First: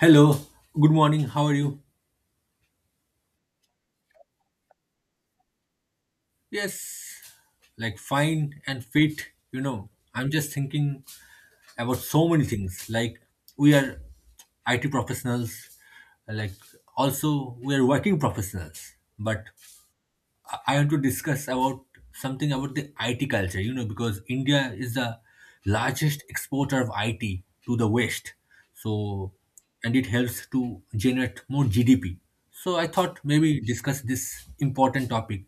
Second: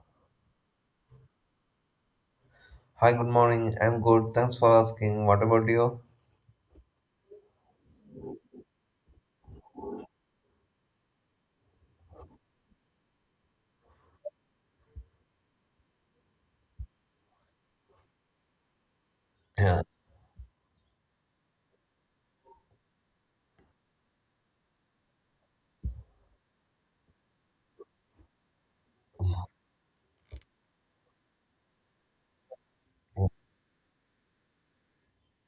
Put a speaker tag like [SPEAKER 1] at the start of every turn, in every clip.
[SPEAKER 1] Hello, good morning, how are you?
[SPEAKER 2] Hi, good morning. I'm good. Thanks for asking. What about you?
[SPEAKER 1] Yes, like fine and fit. I'm just thinking about so many things. Like, we are IT professionals, like, also, we are working professionals, but
[SPEAKER 2] Yeah.
[SPEAKER 1] I want to discuss about something about the IT culture, because India is the largest exporter of IT to the West. So, and it helps to generate more GDP. So, I thought
[SPEAKER 2] Yes,
[SPEAKER 1] maybe discuss this important topic.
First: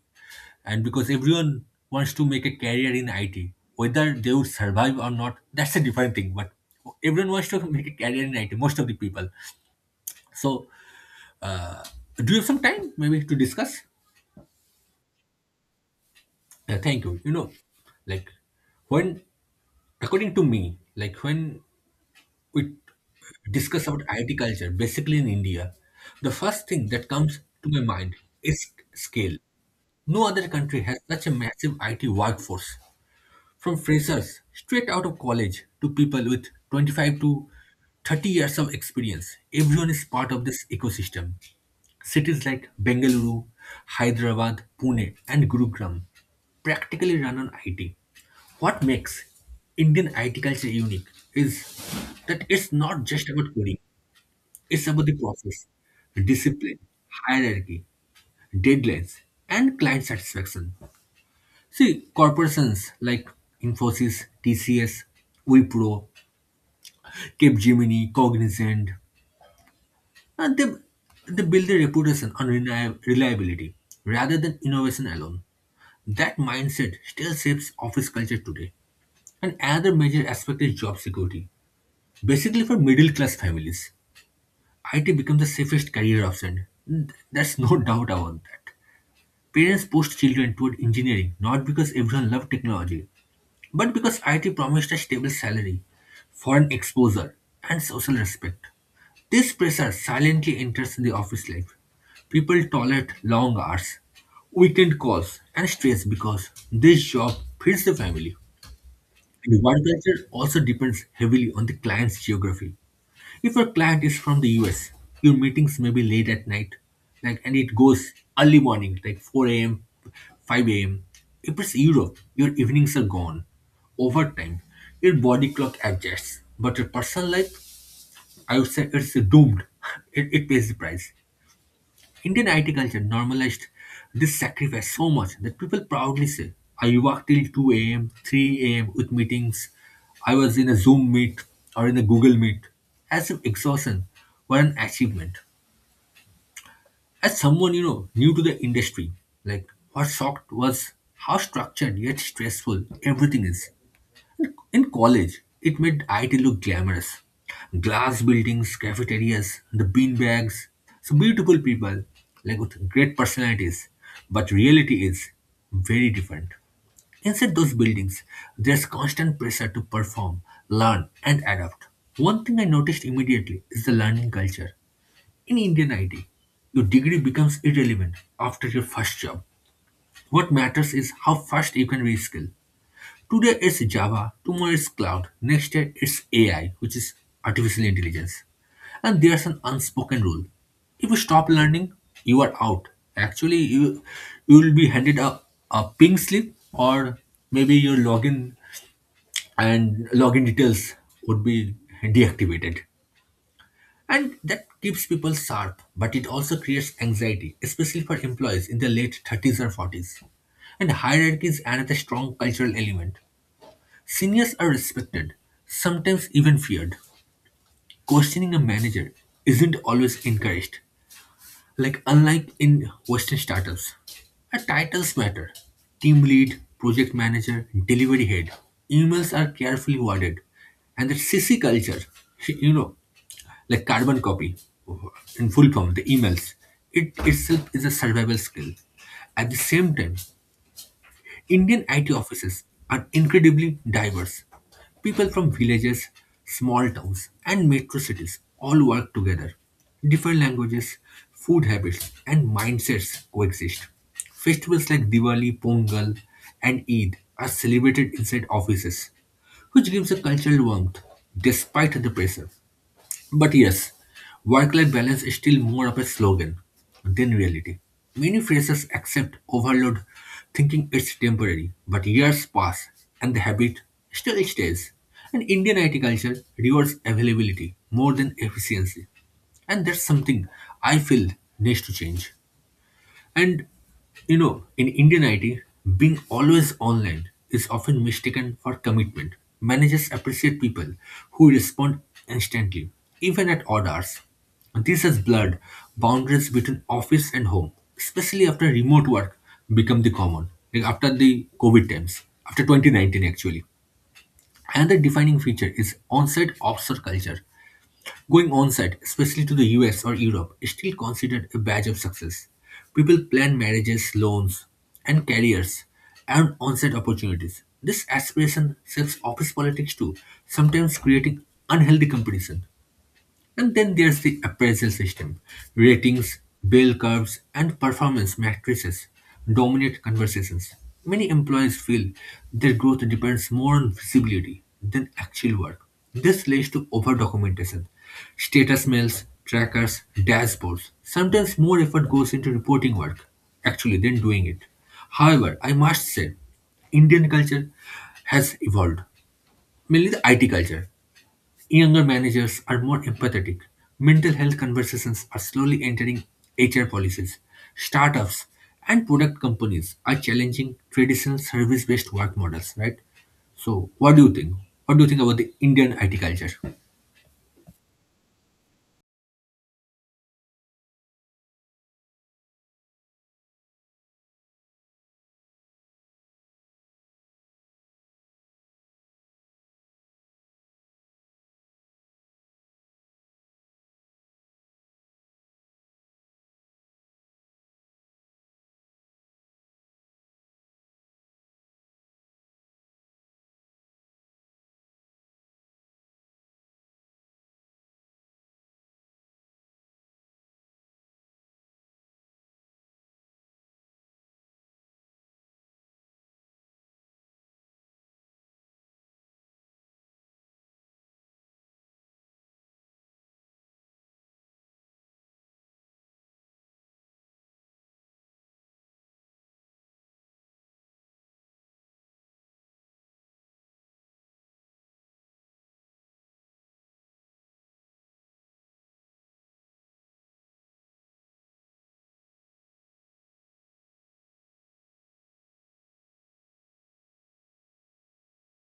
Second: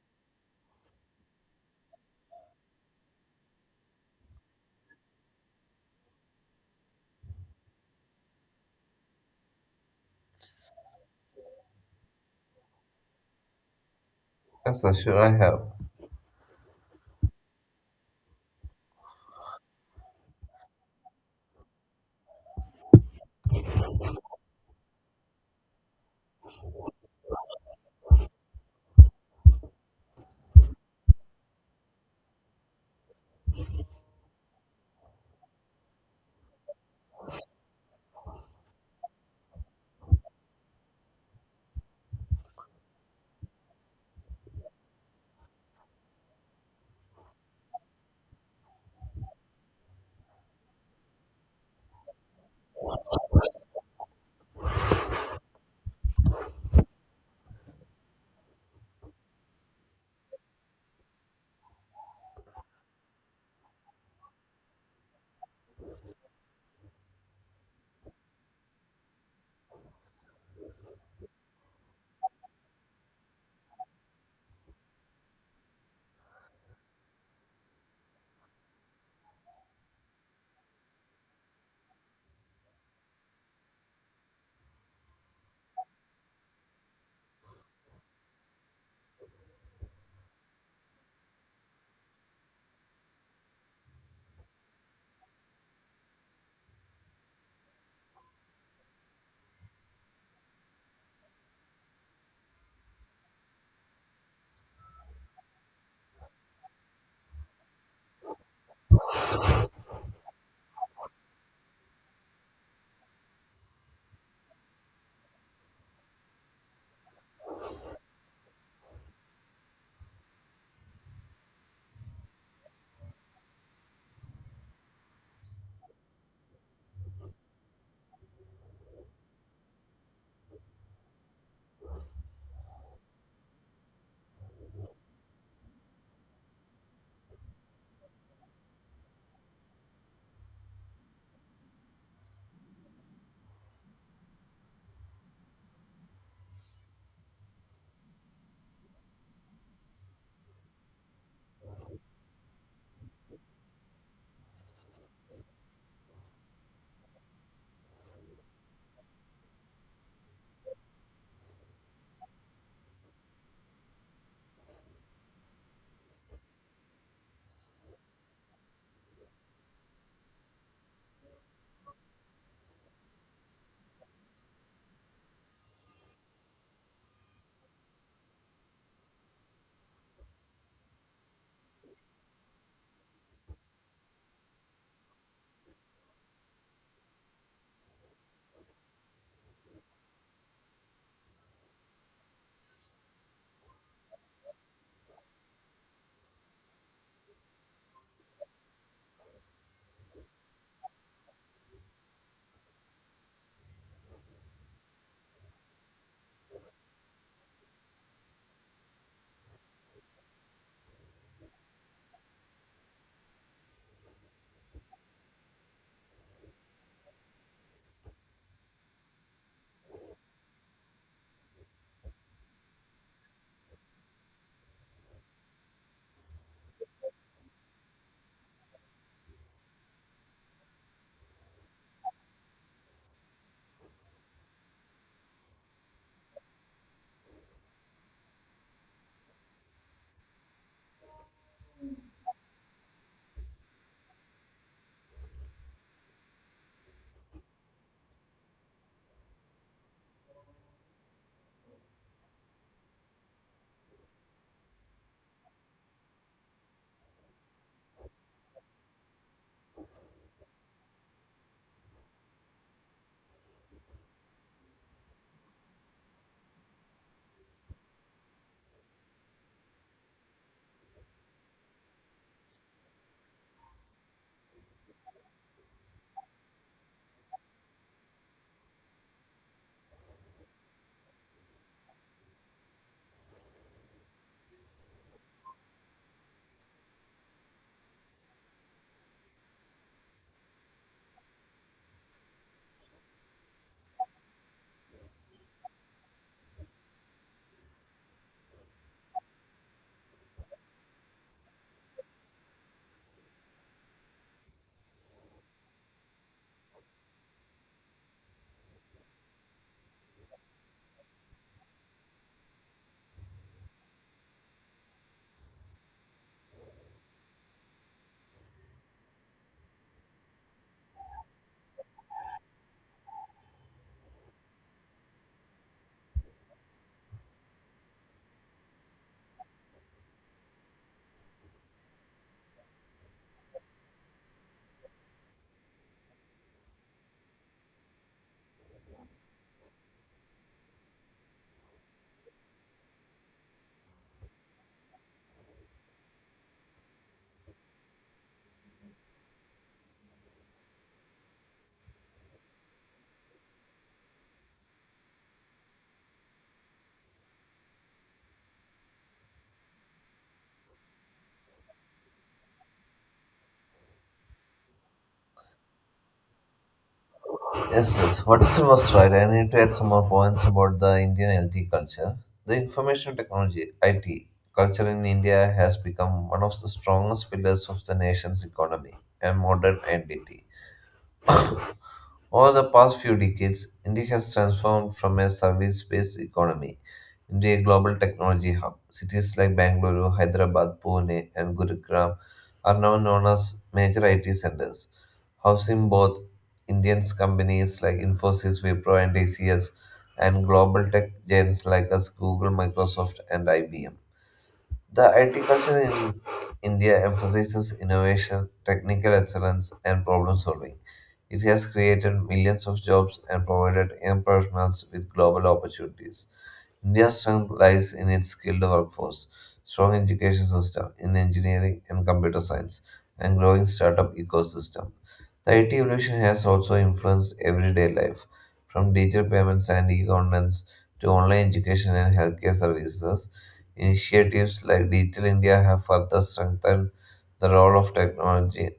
[SPEAKER 1] And because everyone wants to make a career in IT, whether they would survive or not, that's a different thing. But everyone wants to make a career in IT, most of the people. So, uh, do you have some time maybe to discuss?
[SPEAKER 2] yes sir, sure, I have.
[SPEAKER 1] Thank you. Like when, according to me, like when we discuss about IT culture, basically in India, the first thing that comes to my mind is scale. No other country has such a massive IT workforce, from freshers straight out of college to people with 25 to 30 years of experience. Everyone is part of this ecosystem. Cities like Bengaluru, Hyderabad, Pune, and Gurugram practically run on IT. What makes Indian IT culture unique is that it's not just about coding, it's about the process, discipline, hierarchy, deadlines, and client satisfaction. See, corporations like Infosys, TCS, Wipro, Capgemini, Cognizant, and they build their reputation on reliability rather than innovation alone. That mindset still shapes office culture today. And another major aspect is job security. Basically, for middle class families, IT becomes the safest career option. There's no doubt about that. Parents pushed children toward engineering not because everyone loved technology, but because IT promised a stable salary, foreign exposure, and social respect. This pressure silently enters the office life. People tolerate long hours, weekend calls, and stress because this job feeds the family. The work culture also depends heavily on the client's geography. If your client is from the US, your meetings may be late at night, like and it goes early morning, like 4 a.m., 5 a.m. If it's Europe, your evenings are gone. Over time, your body clock adjusts, but your personal life, I would say, it's doomed. It pays the price. Indian IT culture normalized this sacrifice so much that people proudly say, I worked till 2 a.m., 3 a.m. with meetings. I was in a Zoom meet or in a Google meet. As if exhaustion were an achievement. As someone, new to the industry, like what shocked was how structured yet stressful everything is. In college, it made IT look glamorous. Glass buildings, cafeterias, the bean bags, so beautiful people, like with great personalities. But reality is very different. Inside those buildings, there's constant pressure to perform, learn, and adapt. One thing I noticed immediately is the learning culture. In Indian IT, your degree becomes irrelevant after your first job. What matters is how fast you can reskill. Today it's Java, tomorrow it's cloud, next year it's AI, which is artificial intelligence. And there's an unspoken rule. If you stop learning, you are out. Actually, you will be handed a pink slip or maybe your login and login details would be deactivated. And that keeps people sharp, but it also creates anxiety, especially for employees in their late 30s or 40s. And hierarchy is another strong cultural element. Seniors are respected, sometimes even feared. Questioning a manager isn't always encouraged, like unlike in Western startups. Our titles matter: team lead, project manager, delivery head. Emails are carefully worded, and the CC culture, you know, like carbon copy in full form, the emails, it itself is a survival skill. At the same time, Indian IT offices are incredibly diverse. People from villages, small towns, and metro cities all work together. Different languages, food habits, and mindsets coexist. Festivals like Diwali, Pongal, and Eid are celebrated inside offices, which gives a cultural warmth despite the pressure. But yes, work life balance is still more of a slogan than reality. Many phrases accept overload, thinking it's temporary, but years pass and the habit still stays. And Indian IT culture rewards availability more than efficiency. And that's something I feel needs to change. And in Indian IT, being always online is often mistaken for commitment. Managers appreciate people who respond instantly, even at odd hours. This has blurred boundaries between office and home, especially after remote work become the common, like after the COVID times, after 2019 actually. Another defining feature is on-site offshore culture. Going on-site, especially to the US or Europe, is still considered a badge of success. People plan marriages, loans, and careers around on-site opportunities. This aspiration shapes office politics too, sometimes creating unhealthy competition. And then there's the appraisal system. Ratings, bell curves, and performance matrices dominate conversations. Many employees feel their growth depends more on visibility than actual work. This leads to over documentation, status mails, trackers, dashboards. Sometimes more effort goes into reporting work actually than doing it. However, I must say, Indian culture has evolved, mainly the IT culture. Younger managers are more empathetic. Mental health conversations are slowly entering HR policies. Startups and product companies are challenging traditional service-based work models, right? So, what do you think? What do you think about the Indian IT culture?
[SPEAKER 2] Yes, yes. What is you was right. I need to add some more points about the Indian LT culture. The information technology (IT) culture in India has become one of the strongest pillars of the nation's economy and modern identity. Over the past few decades, India has transformed from a service based economy into a global technology hub. Cities like Bangalore, Hyderabad, Pune, and Gurugram are now known as major IT centers, housing both Indian companies like Infosys, Wipro, and TCS, and global tech giants like us, Google, Microsoft, and IBM. The IT culture in India emphasizes innovation, technical excellence, and problem solving. It has created millions of jobs and provided young professionals with global opportunities. India's strength lies in its skilled workforce, strong education system in engineering and computer science, and growing startup ecosystem. The IT evolution has also influenced everyday life, from digital payments and e-governance to online education and healthcare services. Initiatives like Digital India have further strengthened the role of technology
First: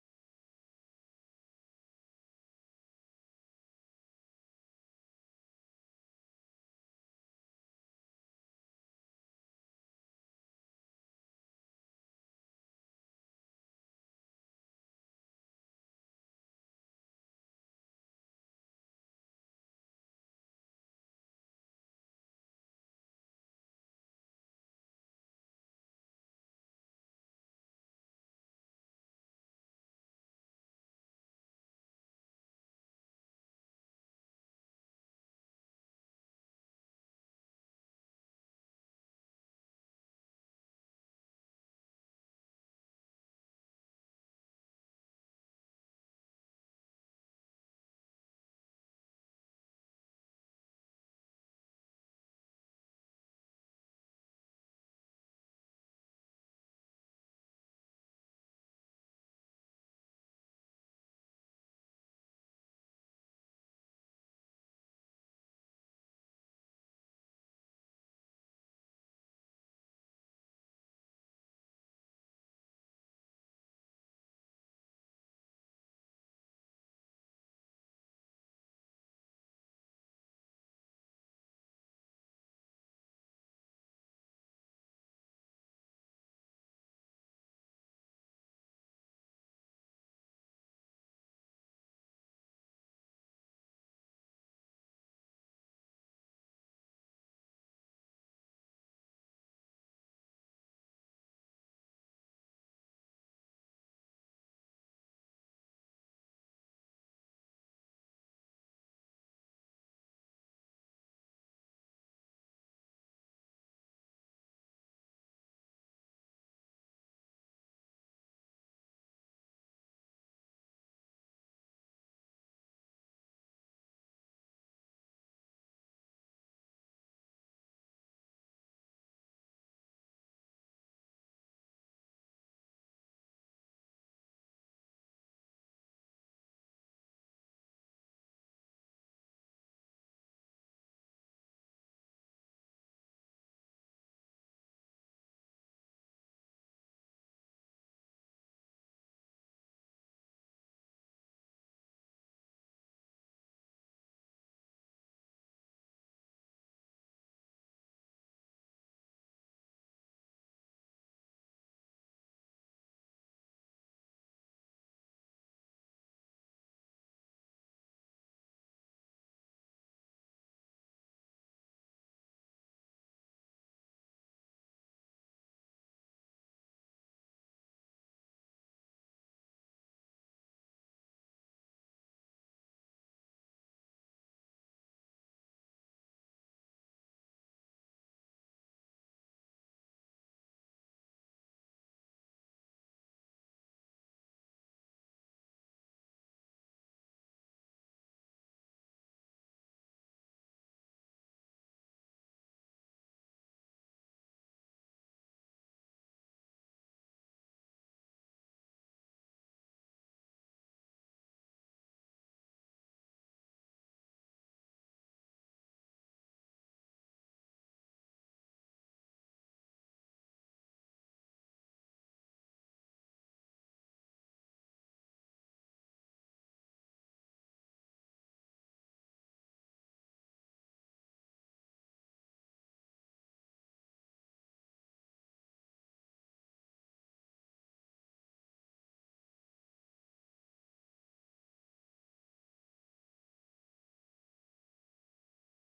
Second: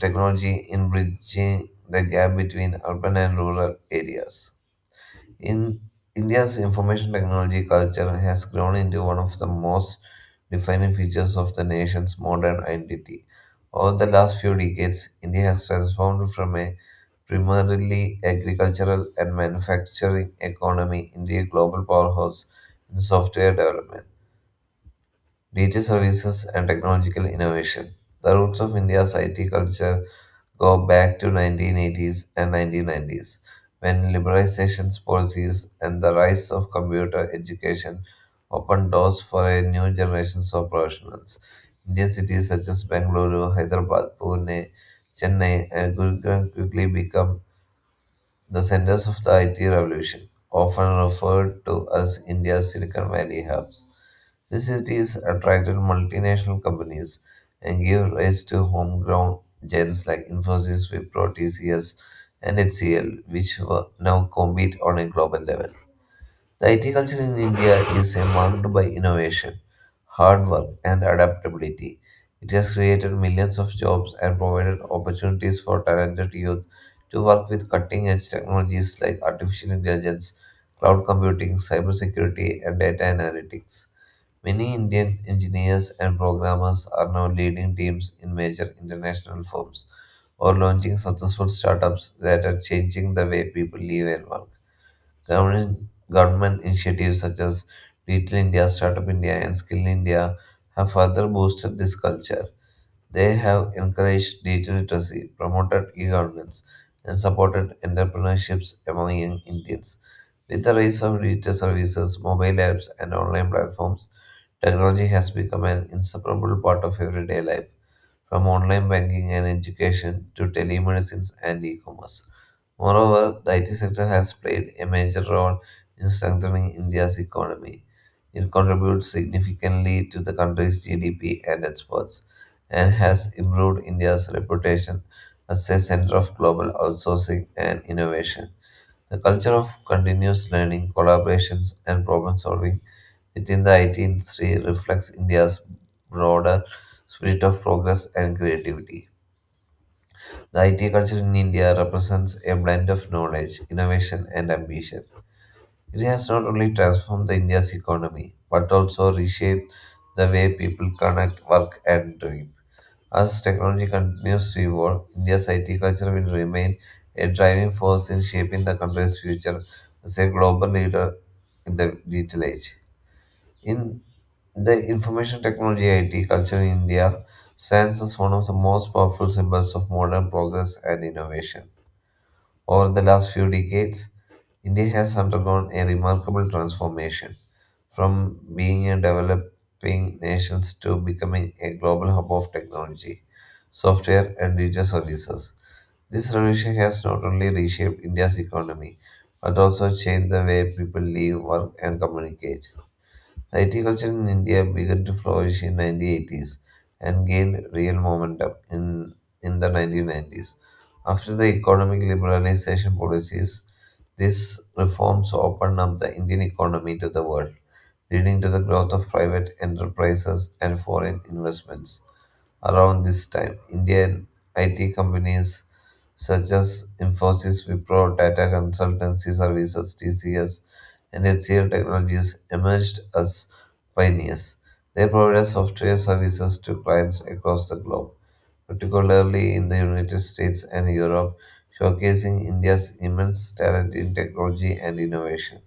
[SPEAKER 2] technology in bridging the gap between urban and rural areas. In India's information technology culture has grown into one of the most defining features of the nation's modern identity. Over the last few decades, India has transformed from a primarily agricultural and manufacturing economy into a global powerhouse in software development, digital services, and technological innovation. The roots of India's IT culture go back to 1980s and 1990s when liberalization policies and the rise of computer education opened doors for a new generation of professionals. Indian cities such as Bangalore, Hyderabad, Pune, Chennai, and Gurgaon quickly became the centers of the IT revolution, often referred to as India's Silicon Valley hubs. These cities attracted multinational companies and gave rise to homegrown giants like Infosys, Wipro, TCS, and HCL, which were now compete on a global level. The IT culture in India is a marked by innovation, hard work, and adaptability. It has created millions of jobs and provided opportunities for talented youth to work with cutting edge technologies like artificial intelligence, cloud computing, cybersecurity, and data analytics. Many Indian engineers and programmers are now leading teams in major international firms or launching successful startups that are changing the way people live and work. Government, government initiatives such as Digital India, Startup India, and Skill India have further boosted this culture. They have encouraged digital literacy, promoted e governance, and supported entrepreneurships among young Indians. With the rise of digital services, mobile apps, and online platforms, technology has become an inseparable part of everyday life, from online banking and education to telemedicine and e commerce. Moreover, the IT sector has played a major role in strengthening India's economy. It contributes significantly to the country's GDP and exports, and has improved India's reputation as a center of global outsourcing and innovation. The culture of continuous learning, collaborations, and problem solving within the 18th century reflects India's broader spirit of progress and creativity. The IT culture in India represents a blend of knowledge, innovation, and ambition. It has not only transformed the India's economy, but also reshaped the way people connect, work, and dream. As technology continues to evolve, India's IT culture will remain a driving force in shaping the country's future as a global leader in the digital age. In The information technology IT culture in India stands as one of the most powerful symbols of modern progress and innovation. Over the last few decades, India has undergone a remarkable transformation from being a developing nation to becoming a global hub of technology, software, and digital services. This revolution has not only reshaped India's economy but also changed the way people live, work, and communicate. IT culture in India began to flourish in 1980s and gained real momentum in the 1990s. After the economic liberalization policies, these reforms opened up the Indian economy to the world leading to the growth of private enterprises and foreign investments. Around this time, Indian IT companies such as Infosys, Wipro, Tata Consultancy Services, TCS, and HCL Technologies emerged as pioneers. They provided software services to clients across the globe, particularly in the United States and Europe, showcasing India's immense talent in technology and innovation.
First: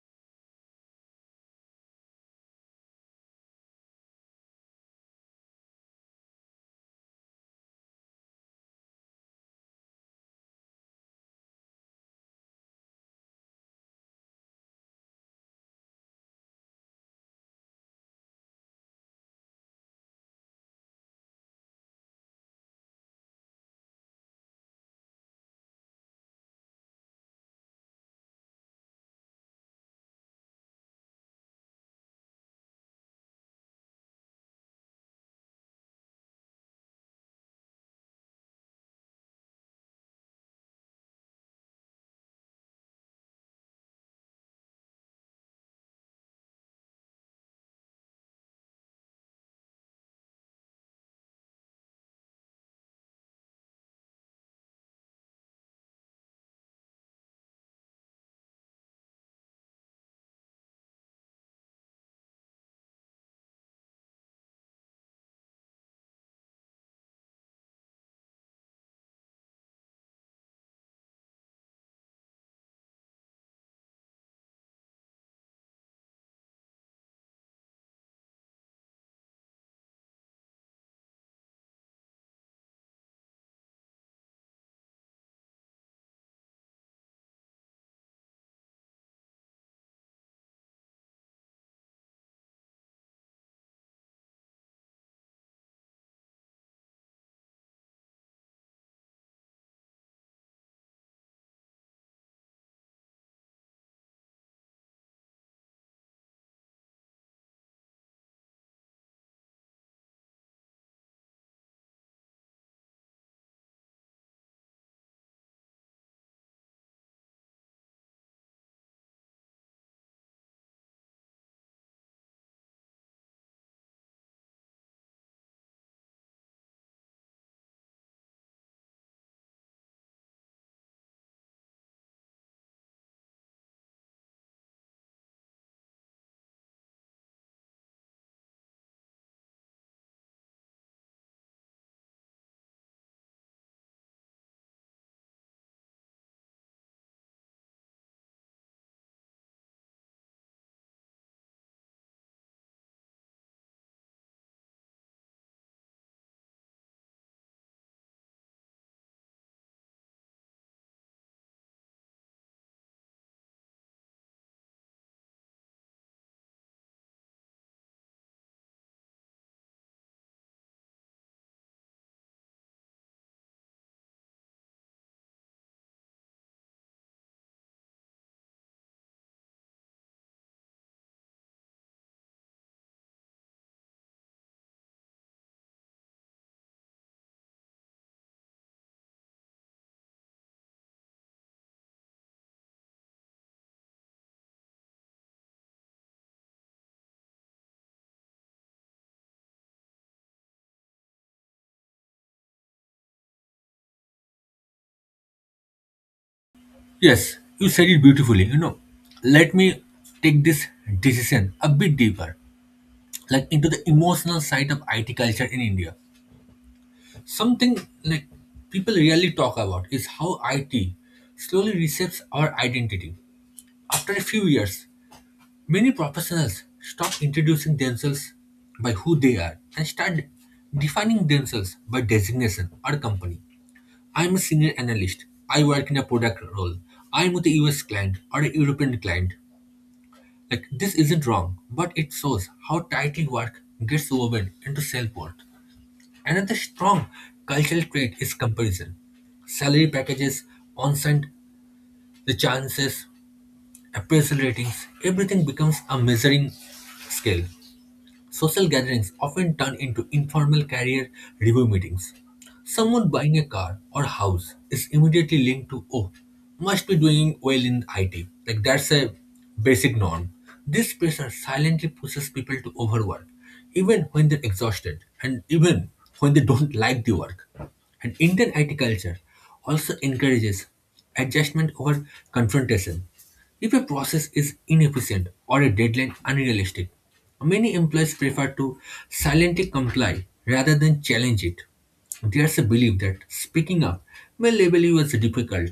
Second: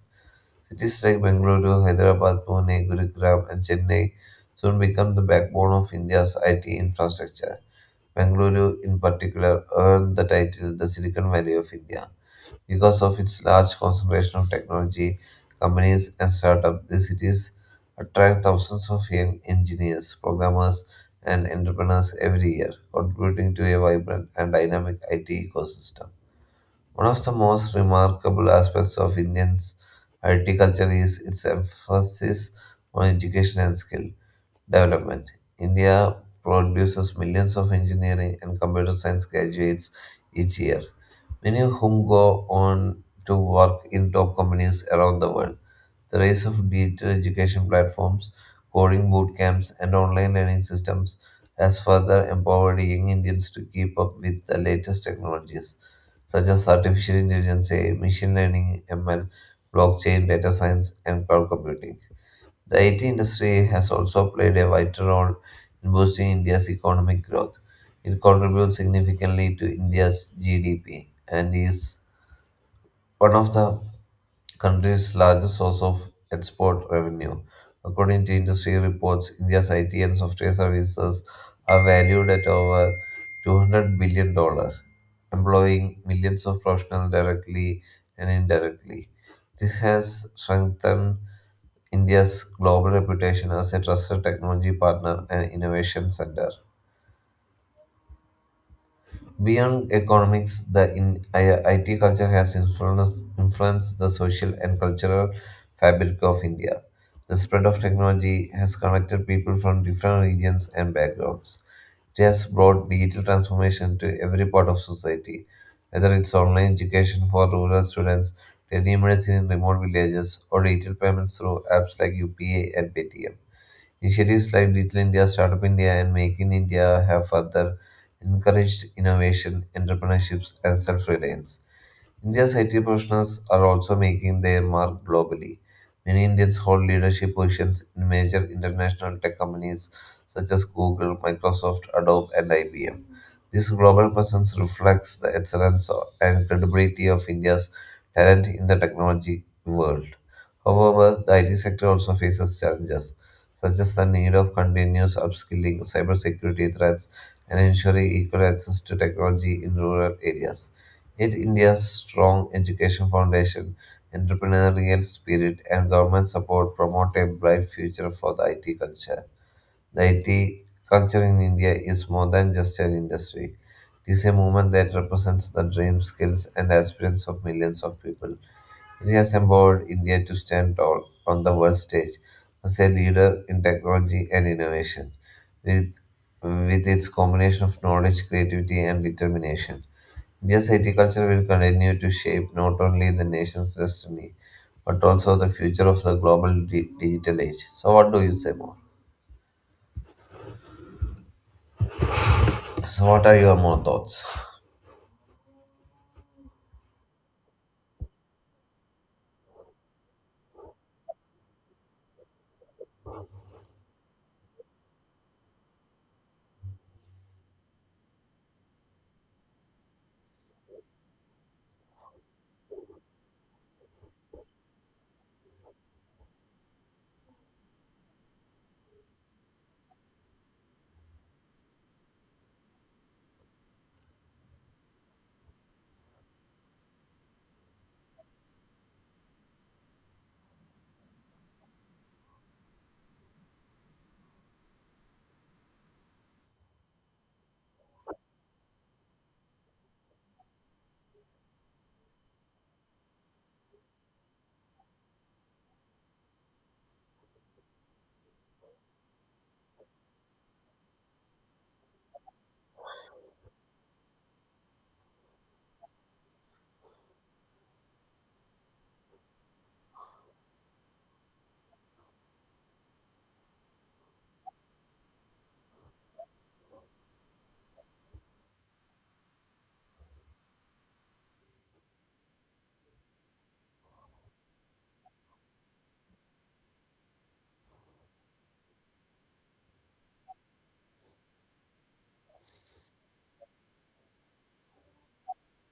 [SPEAKER 2] Cities like Bengaluru, Hyderabad, Pune, Gurugram, and Chennai soon became the backbone of India's IT infrastructure. Bengaluru, in particular, earned the title the Silicon Valley of India. Because of its large concentration of technology, companies, and startups, the cities attract thousands of young engineers, programmers, and entrepreneurs every year, contributing to a vibrant and dynamic IT ecosystem. One of the most remarkable aspects of Indian's I T culture is its emphasis on education and skill development. India produces millions of engineering and computer science graduates each year, many of whom go on to work in top companies around the world. The rise of digital education platforms, coding boot camps, and online learning systems has further empowered young Indians to keep up with the latest technologies such as artificial intelligence, AI, machine learning, ML, blockchain, data science, and cloud computing. The IT industry has also played a vital role in boosting India's economic growth. It contributes significantly to India's GDP and is one of the country's largest source of export revenue. According to industry reports, India's IT and software services are valued at over $200 billion, dollars, employing millions of professionals directly and indirectly. This has strengthened India's global reputation as a trusted technology partner and innovation center. Beyond economics, the IT culture has influenced the social and cultural fabric of India. The spread of technology has connected people from different regions and backgrounds. It has brought digital transformation to every part of society, whether it's online education for rural students, telemedicine in remote villages, or digital payments through apps like UPA and Paytm. Initiatives like Little India, Startup India, and Make in India have further encouraged innovation, entrepreneurship, and self reliance. India's IT professionals are also making their mark globally. Many Indians hold leadership positions in major international tech companies such as Google, Microsoft, Adobe, and IBM. This global presence reflects the excellence and credibility of India's talent in the technology world. However, the IT sector also faces challenges, such as the need of continuous upskilling, cybersecurity threats, and ensuring equal access to technology in rural areas. Yet, India's strong education foundation, entrepreneurial spirit, and government support promote a bright future for the IT culture. The IT culture in India is more than just an industry. It is a movement that represents the dreams, skills, and aspirations of millions of people. It has empowered India to stand tall on the world stage as a leader in technology and innovation. With, with its combination of knowledge, creativity, and determination, India's IT culture will continue to shape not only the nation's destiny but also the future of the global digital age. So, what do you say more? So, what are your more thoughts?
[SPEAKER 1] Yes, you said it beautifully. Let me take this decision a bit deeper, like into the emotional side of IT culture in India. Something like people rarely talk about is how IT slowly reshapes our identity. After a few years, many professionals stop introducing themselves by who they are and start defining themselves by designation or company. I'm a senior analyst. I work in a product role. I'm with a US client or a European client. Like this isn't wrong, but it shows how tightly work gets woven into self-worth. Another strong cultural trait is comparison salary packages, on-site, the chances appraisal ratings, everything becomes a measuring scale. Social gatherings often turn into informal career review meetings. Someone buying a car or house is immediately linked to, oh, must be doing well in IT. Like that's a basic norm. This pressure silently pushes people to overwork, even when they're exhausted and even when they don't like the work. And Indian IT culture also encourages adjustment over confrontation. If a process is inefficient or a deadline unrealistic, many employees prefer to silently comply rather than challenge it. There's a belief that speaking up may label you as difficult.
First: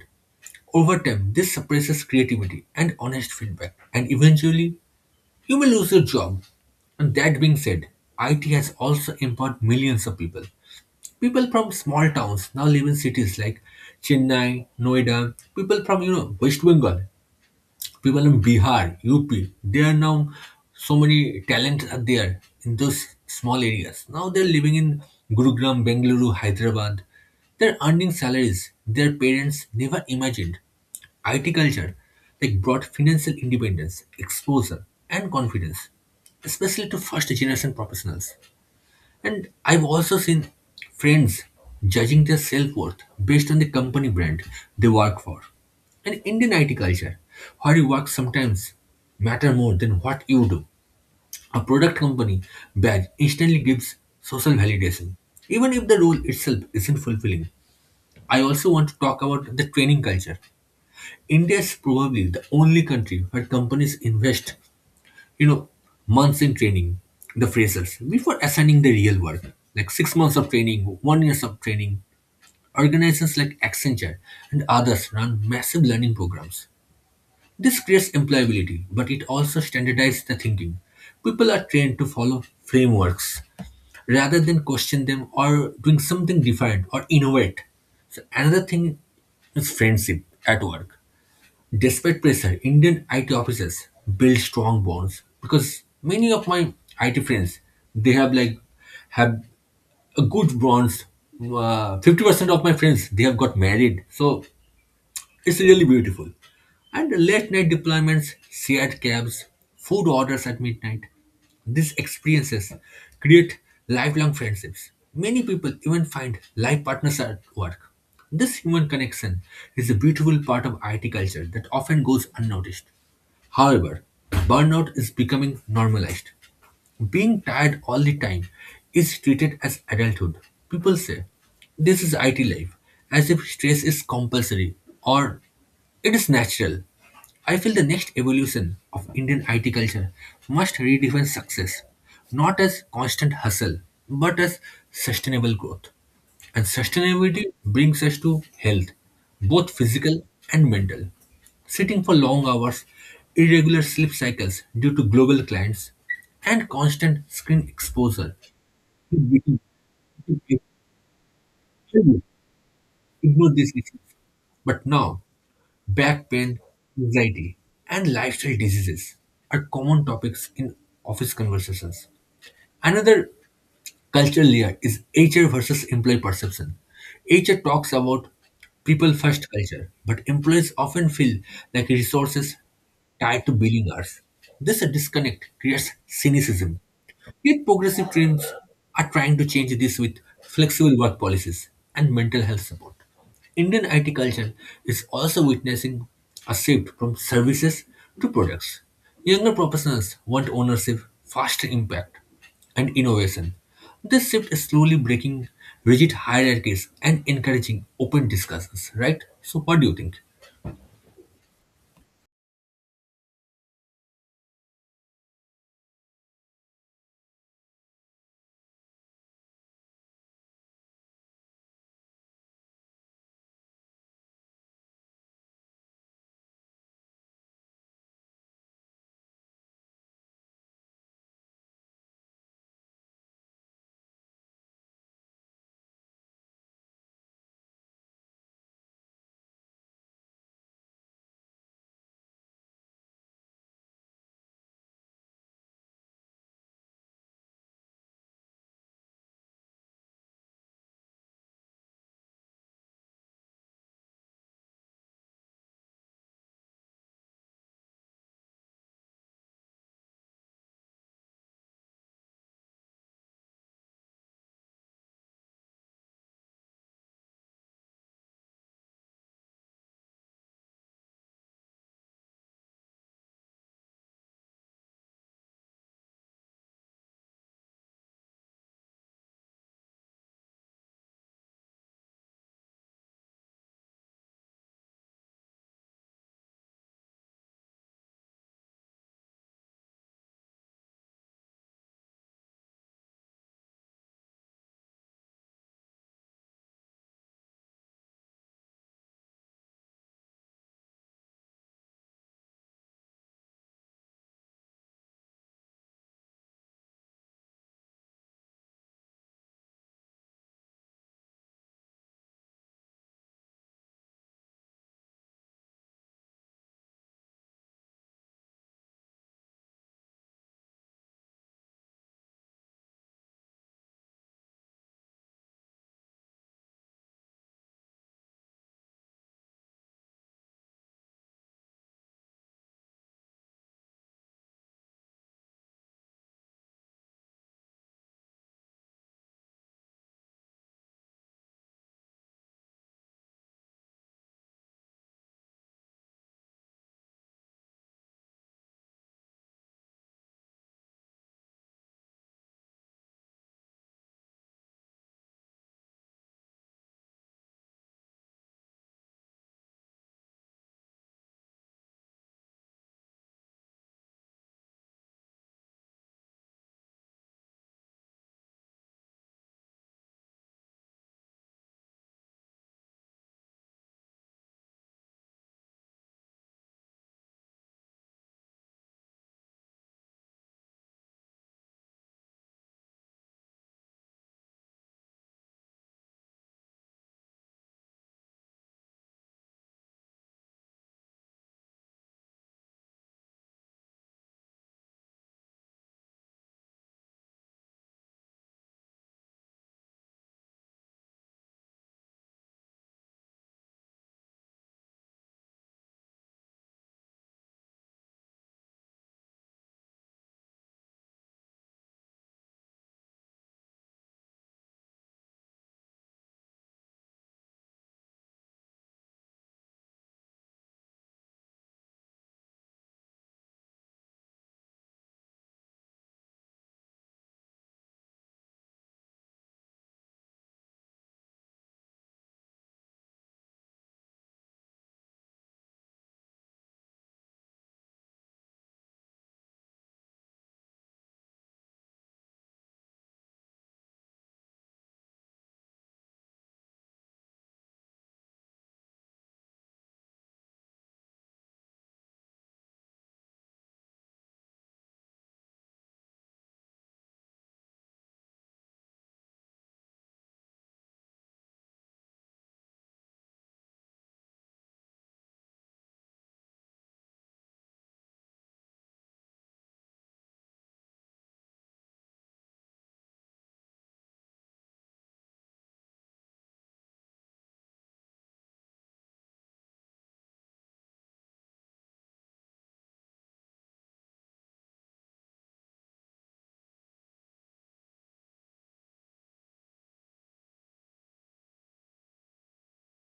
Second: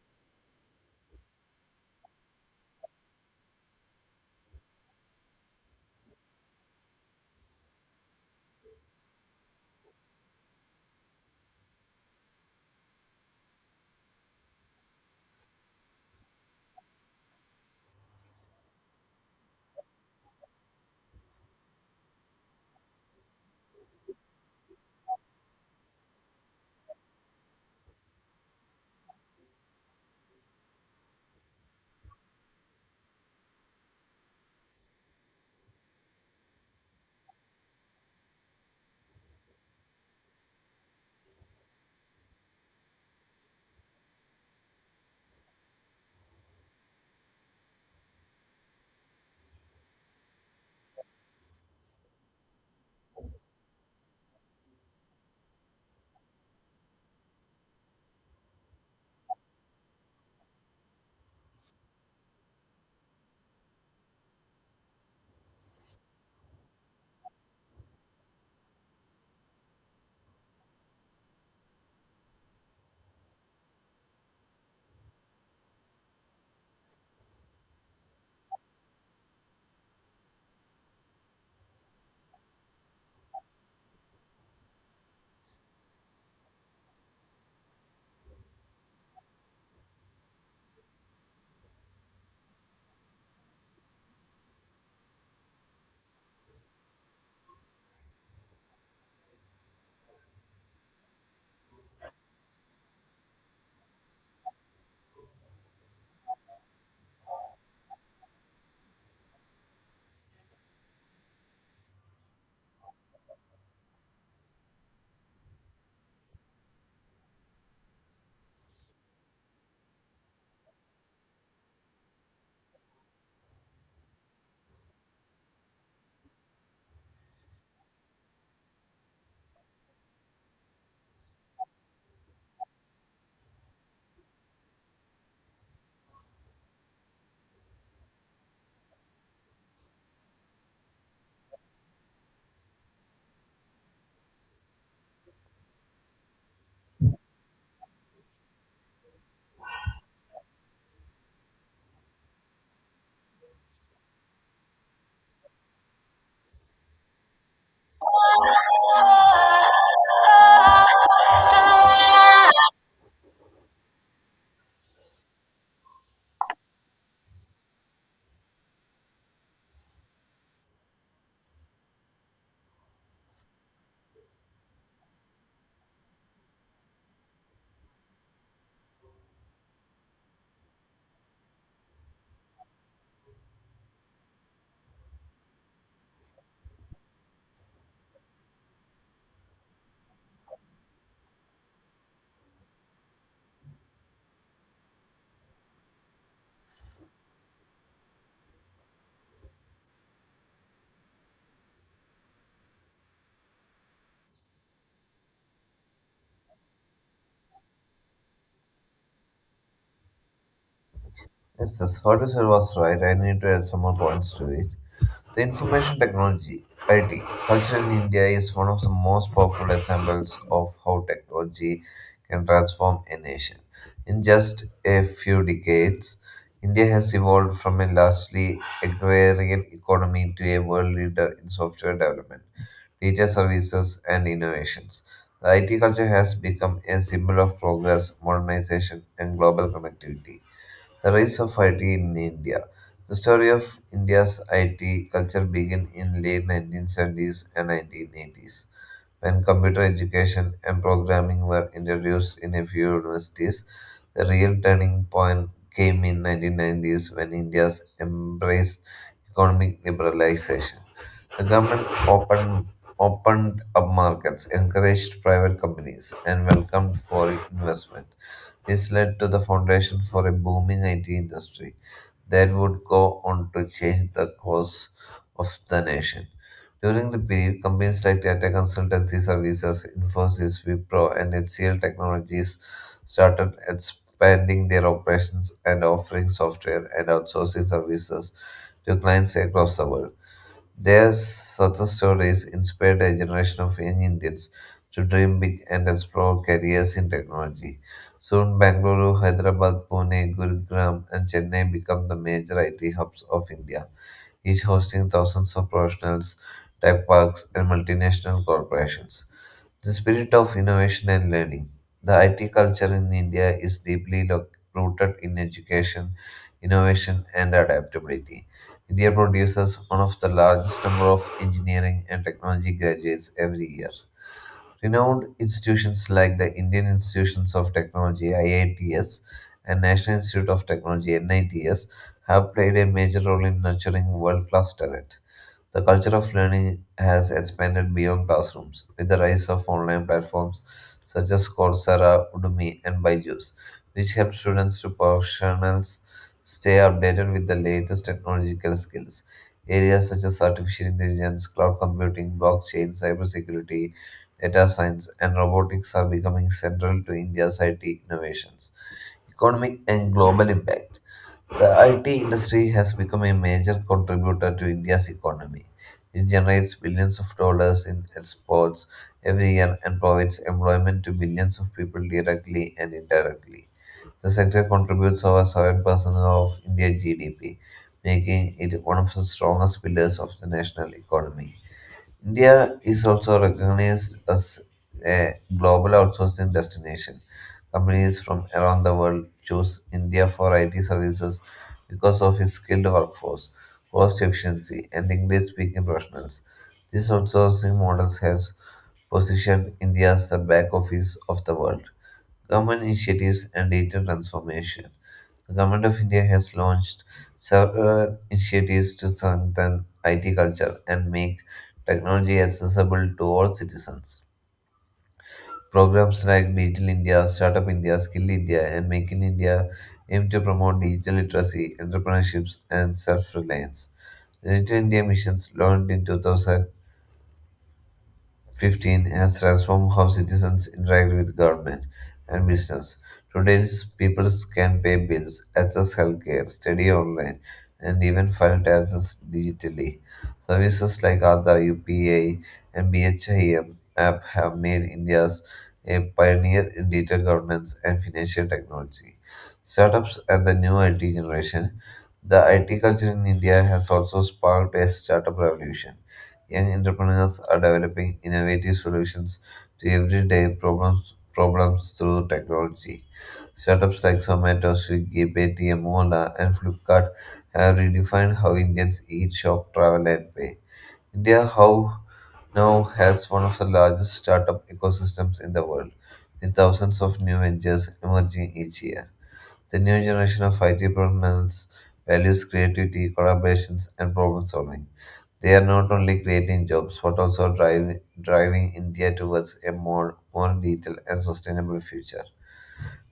[SPEAKER 1] Over time, this suppresses creativity and honest feedback, and eventually, you may lose your job. And that being said, IT has also empowered millions of people. People from small towns now live in cities like Chennai, Noida. People from West Bengal, people in Bihar, UP. There are now so many talents are there in those small areas. Now they're living in Gurugram, Bengaluru, Hyderabad. They're earning salaries their parents never imagined. IT culture like brought financial independence, exposure, and confidence, especially to first generation professionals. And I've also seen friends judging their self worth based on the company brand they work for. And Indian IT culture, where you work sometimes matter more than what you do. A product company badge instantly gives social validation, even if the role itself isn't fulfilling. I also want to talk about the training culture. India is probably the only country where companies invest you know, months in training, the freshers, before assigning the real work, like 6 months of training, 1 years of training, organizations like Accenture and others run massive learning programs. This creates employability, but it also standardizes the thinking. People are trained to follow frameworks rather than question them or doing something different or innovate. So another thing is friendship at work. Despite pressure, Indian IT officers build strong bonds because many of my IT friends they have a good bonds. 50% of my friends they have got married, so it's really beautiful. And late night deployments, shared cabs, food orders at midnight. These experiences create lifelong friendships. Many people even find life partners at work. This human connection is a beautiful part of IT culture that often goes unnoticed. However, burnout is becoming normalized. Being tired all the time is treated as adulthood. People say this is IT life, as if stress is compulsory or it is natural. I feel the next evolution of Indian IT culture must redefine success, not as constant hustle, but as sustainable growth. And sustainability brings us to health, both physical and mental. Sitting for long hours, irregular sleep cycles due to global clients, and constant screen exposure. It became difficult to ignore these issues. But now, back pain, anxiety, and lifestyle diseases are common topics in office conversations. Another cultural layer is HR versus employee perception. HR talks about people first culture, but employees often feel like resources tied to billing hours. This disconnect creates cynicism. Yet progressive teams are trying to change this with flexible work policies and mental health support. Indian IT culture is also witnessing a shift from services to products. Younger professionals want ownership, faster impact, and innovation. This shift is slowly breaking rigid hierarchies and encouraging open discussions, right? So, what do you think?
[SPEAKER 2] Yes, yes, what you said was right. I need to add some more points to it. The information technology IT culture in India is one of the most powerful examples of how technology can transform a nation. In just a few decades, India has evolved from a largely agrarian economy to a world leader in software development, data services, and innovations. The IT culture has become a symbol of progress, modernization, and global connectivity. The rise of IT in India. The story of India's IT culture began in late 1970s and 1980s when computer education and programming were introduced in a few universities. The real turning point came in 1990s when India embraced economic liberalization. The government opened up markets, encouraged private companies, and welcomed foreign investment. This led to the foundation for a booming IT industry that would go on to change the course of the nation. During the period, companies like Tata Consultancy Services, Infosys, Wipro, and HCL Technologies started expanding their operations and offering software and outsourcing services to clients across the world. Their success stories inspired a generation of young Indians to dream big and explore careers in technology. Soon, Bangalore, Hyderabad, Pune, Gurugram, and Chennai become the major IT hubs of India each hosting thousands of professionals, tech parks, and multinational corporations. The spirit of innovation and learning. The IT culture in India is deeply rooted in education, innovation, and adaptability. India produces one of the largest number of engineering and technology graduates every year. Renowned institutions like the Indian Institutions of Technology (IITs) and National Institute of Technology (NITs) have played a major role in nurturing world-class talent. The culture of learning has expanded beyond classrooms with the rise of online platforms such as Coursera, Udemy, and Byju's, which help students to professionals stay updated with the latest technological skills. Areas such as artificial intelligence, cloud computing, blockchain, cybersecurity, data science, and robotics are becoming central to India's IT innovations. Economic and global impact. The IT industry has become a major contributor to India's economy. It generates billions of dollars in exports every year and provides employment to millions of people directly and indirectly. The sector contributes over 7% of India's GDP, making it one of the strongest pillars of the national economy. India is also recognized as a global outsourcing destination. Companies from around the world choose India for IT services because of its skilled workforce, cost efficiency, and English speaking professionals. This outsourcing model has positioned India as the back office of the world. Government initiatives and data transformation. The Government of India has launched several initiatives to strengthen IT culture and make technology accessible to all citizens. Programs like Digital India, Startup India, Skill India, and Make in India aim to promote digital literacy, entrepreneurships, and self reliance. The Digital India missions launched in 2000 15 has transformed how citizens interact with government and business. Today's people can pay bills, access healthcare, study online, and even file taxes digitally. Services like Aadhaar, UPA, and BHIM app have made India a pioneer in data governance and financial technology. Startups and the new IT generation. The IT culture in India has also sparked a startup revolution. Young entrepreneurs are developing innovative solutions to everyday problems through technology. Startups like Zomato, Swiggy, Paytm, Ola, and Flipkart have redefined how Indians eat, shop, travel, and pay. India how now has one of the largest startup ecosystems in the world, with thousands of new ventures emerging each year. The new generation of IT professionals values creativity, collaborations, and problem solving. They are not only creating jobs but also driving India towards a more detailed and sustainable future.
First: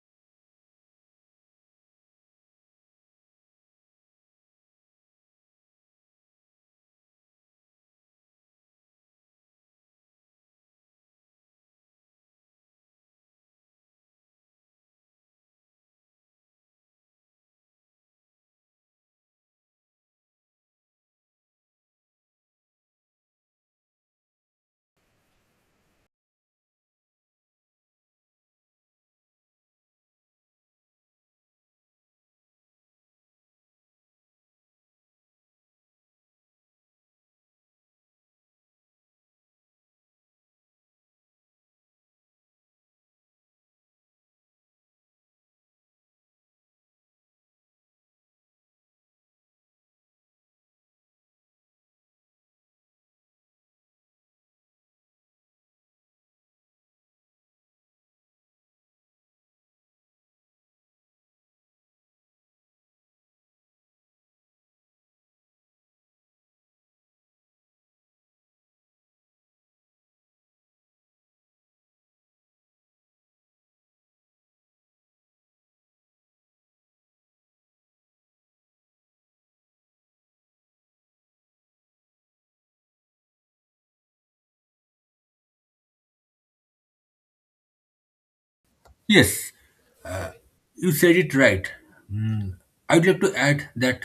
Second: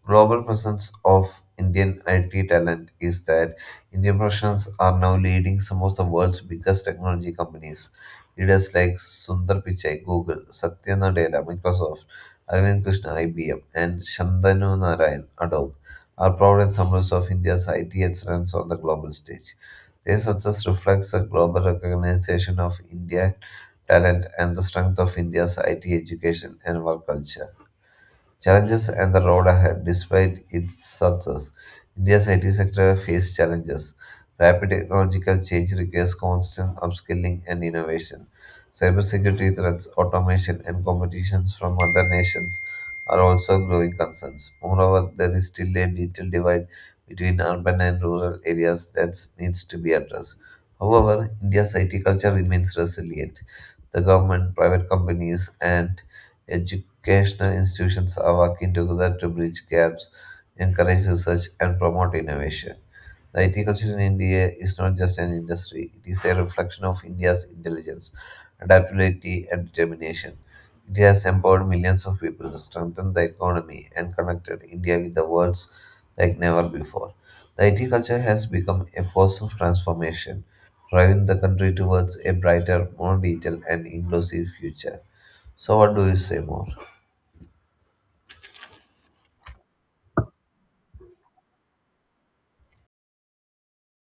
[SPEAKER 2] Global presence of Indian IT talent is that Indian professionals are now leading some of the world's biggest technology companies. Leaders like Sundar Pichai, Google, Satya Nadella, Microsoft, Arvind Krishna, IBM, and Shantanu Narayan, Adobe, are proud examples of India's IT excellence on the global stage. Their success reflects a global recognition of India talent and the strength of India's IT education and work culture. Challenges and the road ahead. Despite its success, India's IT sector faces challenges. Rapid technological change requires constant upskilling and innovation. Cybersecurity threats, automation, and competitions from other nations are also growing concerns. Moreover, there is still a digital divide between urban and rural areas that needs to be addressed. However, India's IT culture remains resilient. The government, private companies, and education educational institutions are working together to bridge gaps, encourage research, and promote innovation. The IT culture in India is not just an industry, it is a reflection of India's intelligence, adaptability, and determination. It has empowered millions of people, strengthened the economy, and connected India with the world like never before. The IT culture has become a force of transformation, driving the country towards a brighter, more detailed, and inclusive future. So, what do you say more?
[SPEAKER 1] Yes, you said it right. I'd like to add that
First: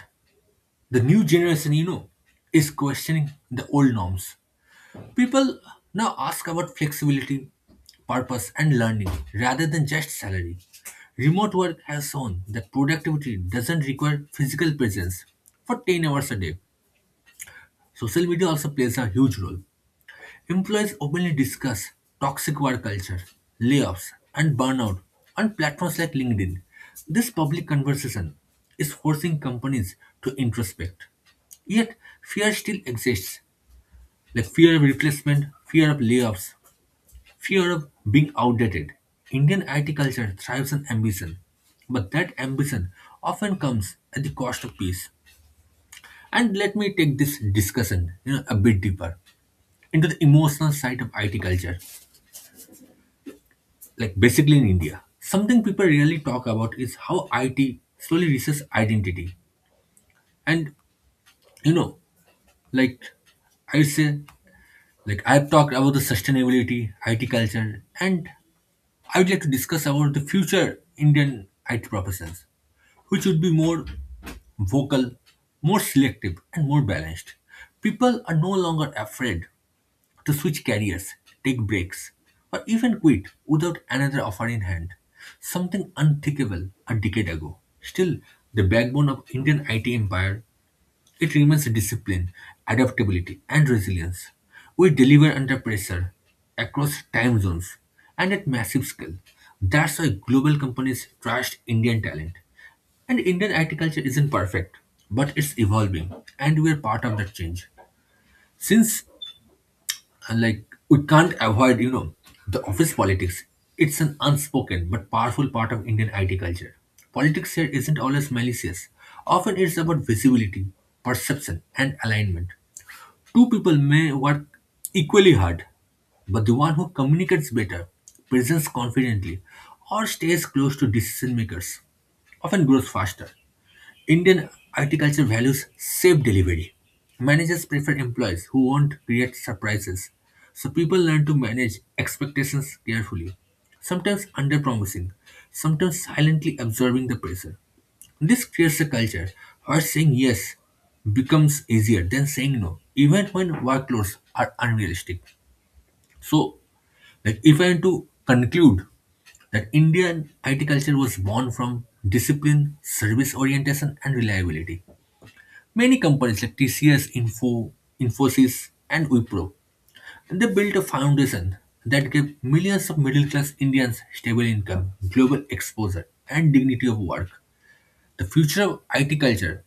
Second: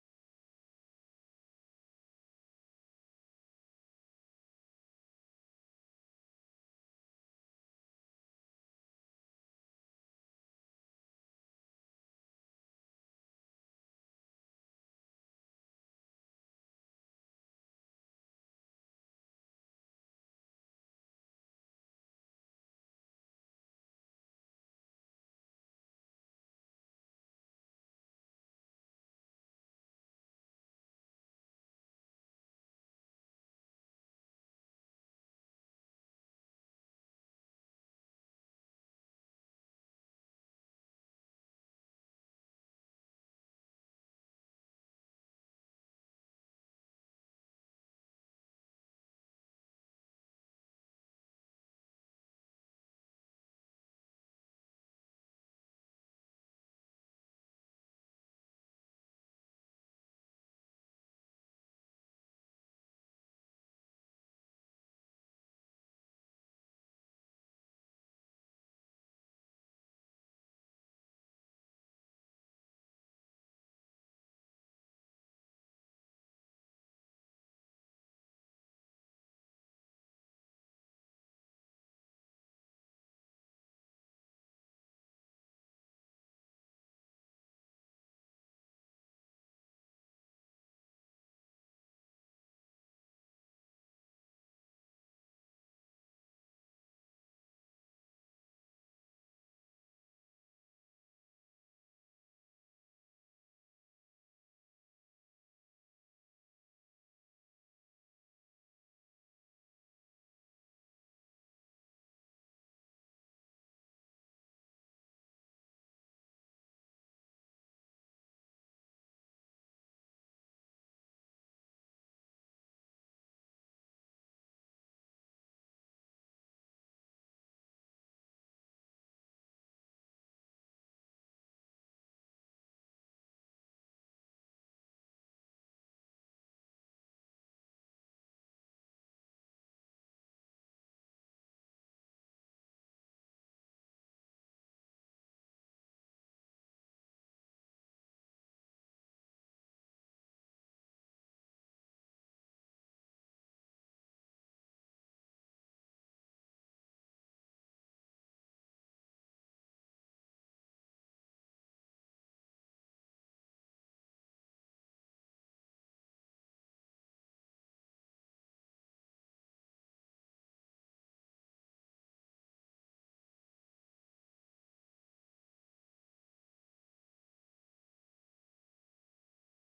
[SPEAKER 1] the new generation, is questioning the old norms. People now ask about flexibility, purpose, and learning rather than just salary. Remote work has shown that productivity doesn't require physical presence for 10 hours a day. Social media also plays a huge role. Employees openly discuss toxic work culture, layoffs, and burnout on platforms like LinkedIn. This public conversation is forcing companies to introspect. Yet, fear still exists, like fear of replacement, fear of layoffs, fear of being outdated. Indian IT culture thrives on ambition, but that ambition often comes at the cost of peace. And let me take this discussion, a bit deeper into the emotional side of IT culture. Like basically in India, something people really talk about is how IT slowly reaches identity. And you know, like I say, like I've talked about the sustainability, IT culture, and I would like to discuss about the future Indian IT professions, which would be more vocal, more selective, and more balanced. People are no longer afraid to switch careers, take breaks, or even quit without another offer in hand. Something unthinkable a decade ago. Still, the backbone of Indian IT empire, it remains discipline, adaptability, and resilience. We deliver under pressure, across time zones, and at massive scale. That's why global companies trust Indian talent. And Indian IT culture isn't perfect, but it's evolving, and we're part of that change. Since and like we can't avoid, the office politics. It's an unspoken but powerful part of Indian IT culture. Politics here isn't always malicious. Often it's about visibility, perception, and alignment. Two people may work equally hard, but the one who communicates better, presents confidently, or stays close to decision makers often grows faster. Indian agriculture values safe delivery. Managers prefer employees who won't create surprises. So people learn to manage expectations carefully, sometimes under-promising, sometimes silently absorbing the pressure. This creates a culture where saying yes becomes easier than saying no, even when workloads are unrealistic. So, like if I am to conclude that Indian IT culture was born from discipline, service orientation, and reliability. Many companies like TCS, Info, Infosys, and Wipro, they built a foundation that gave millions of middle-class Indians stable income, global exposure, and dignity of work. The future of IT culture,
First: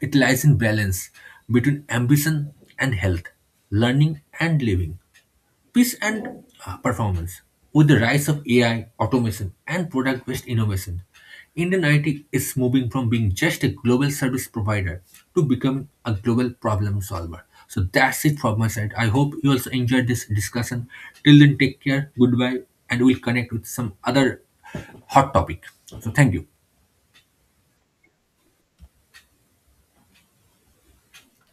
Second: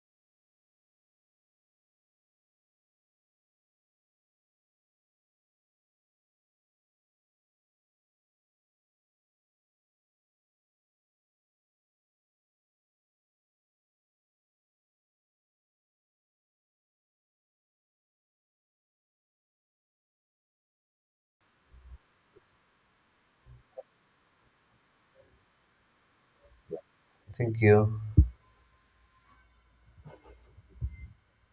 [SPEAKER 1] it lies in balance between ambition and health, learning and living. Peace and performance. With the rise of AI, automation, and product based innovation, Indian IT is moving from being just a global service provider to becoming a global problem solver. So that's it from my side. I hope you also enjoyed this discussion. Till then, take care, goodbye, and we'll connect with some other hot topic. So, thank you.
[SPEAKER 2] Thank you.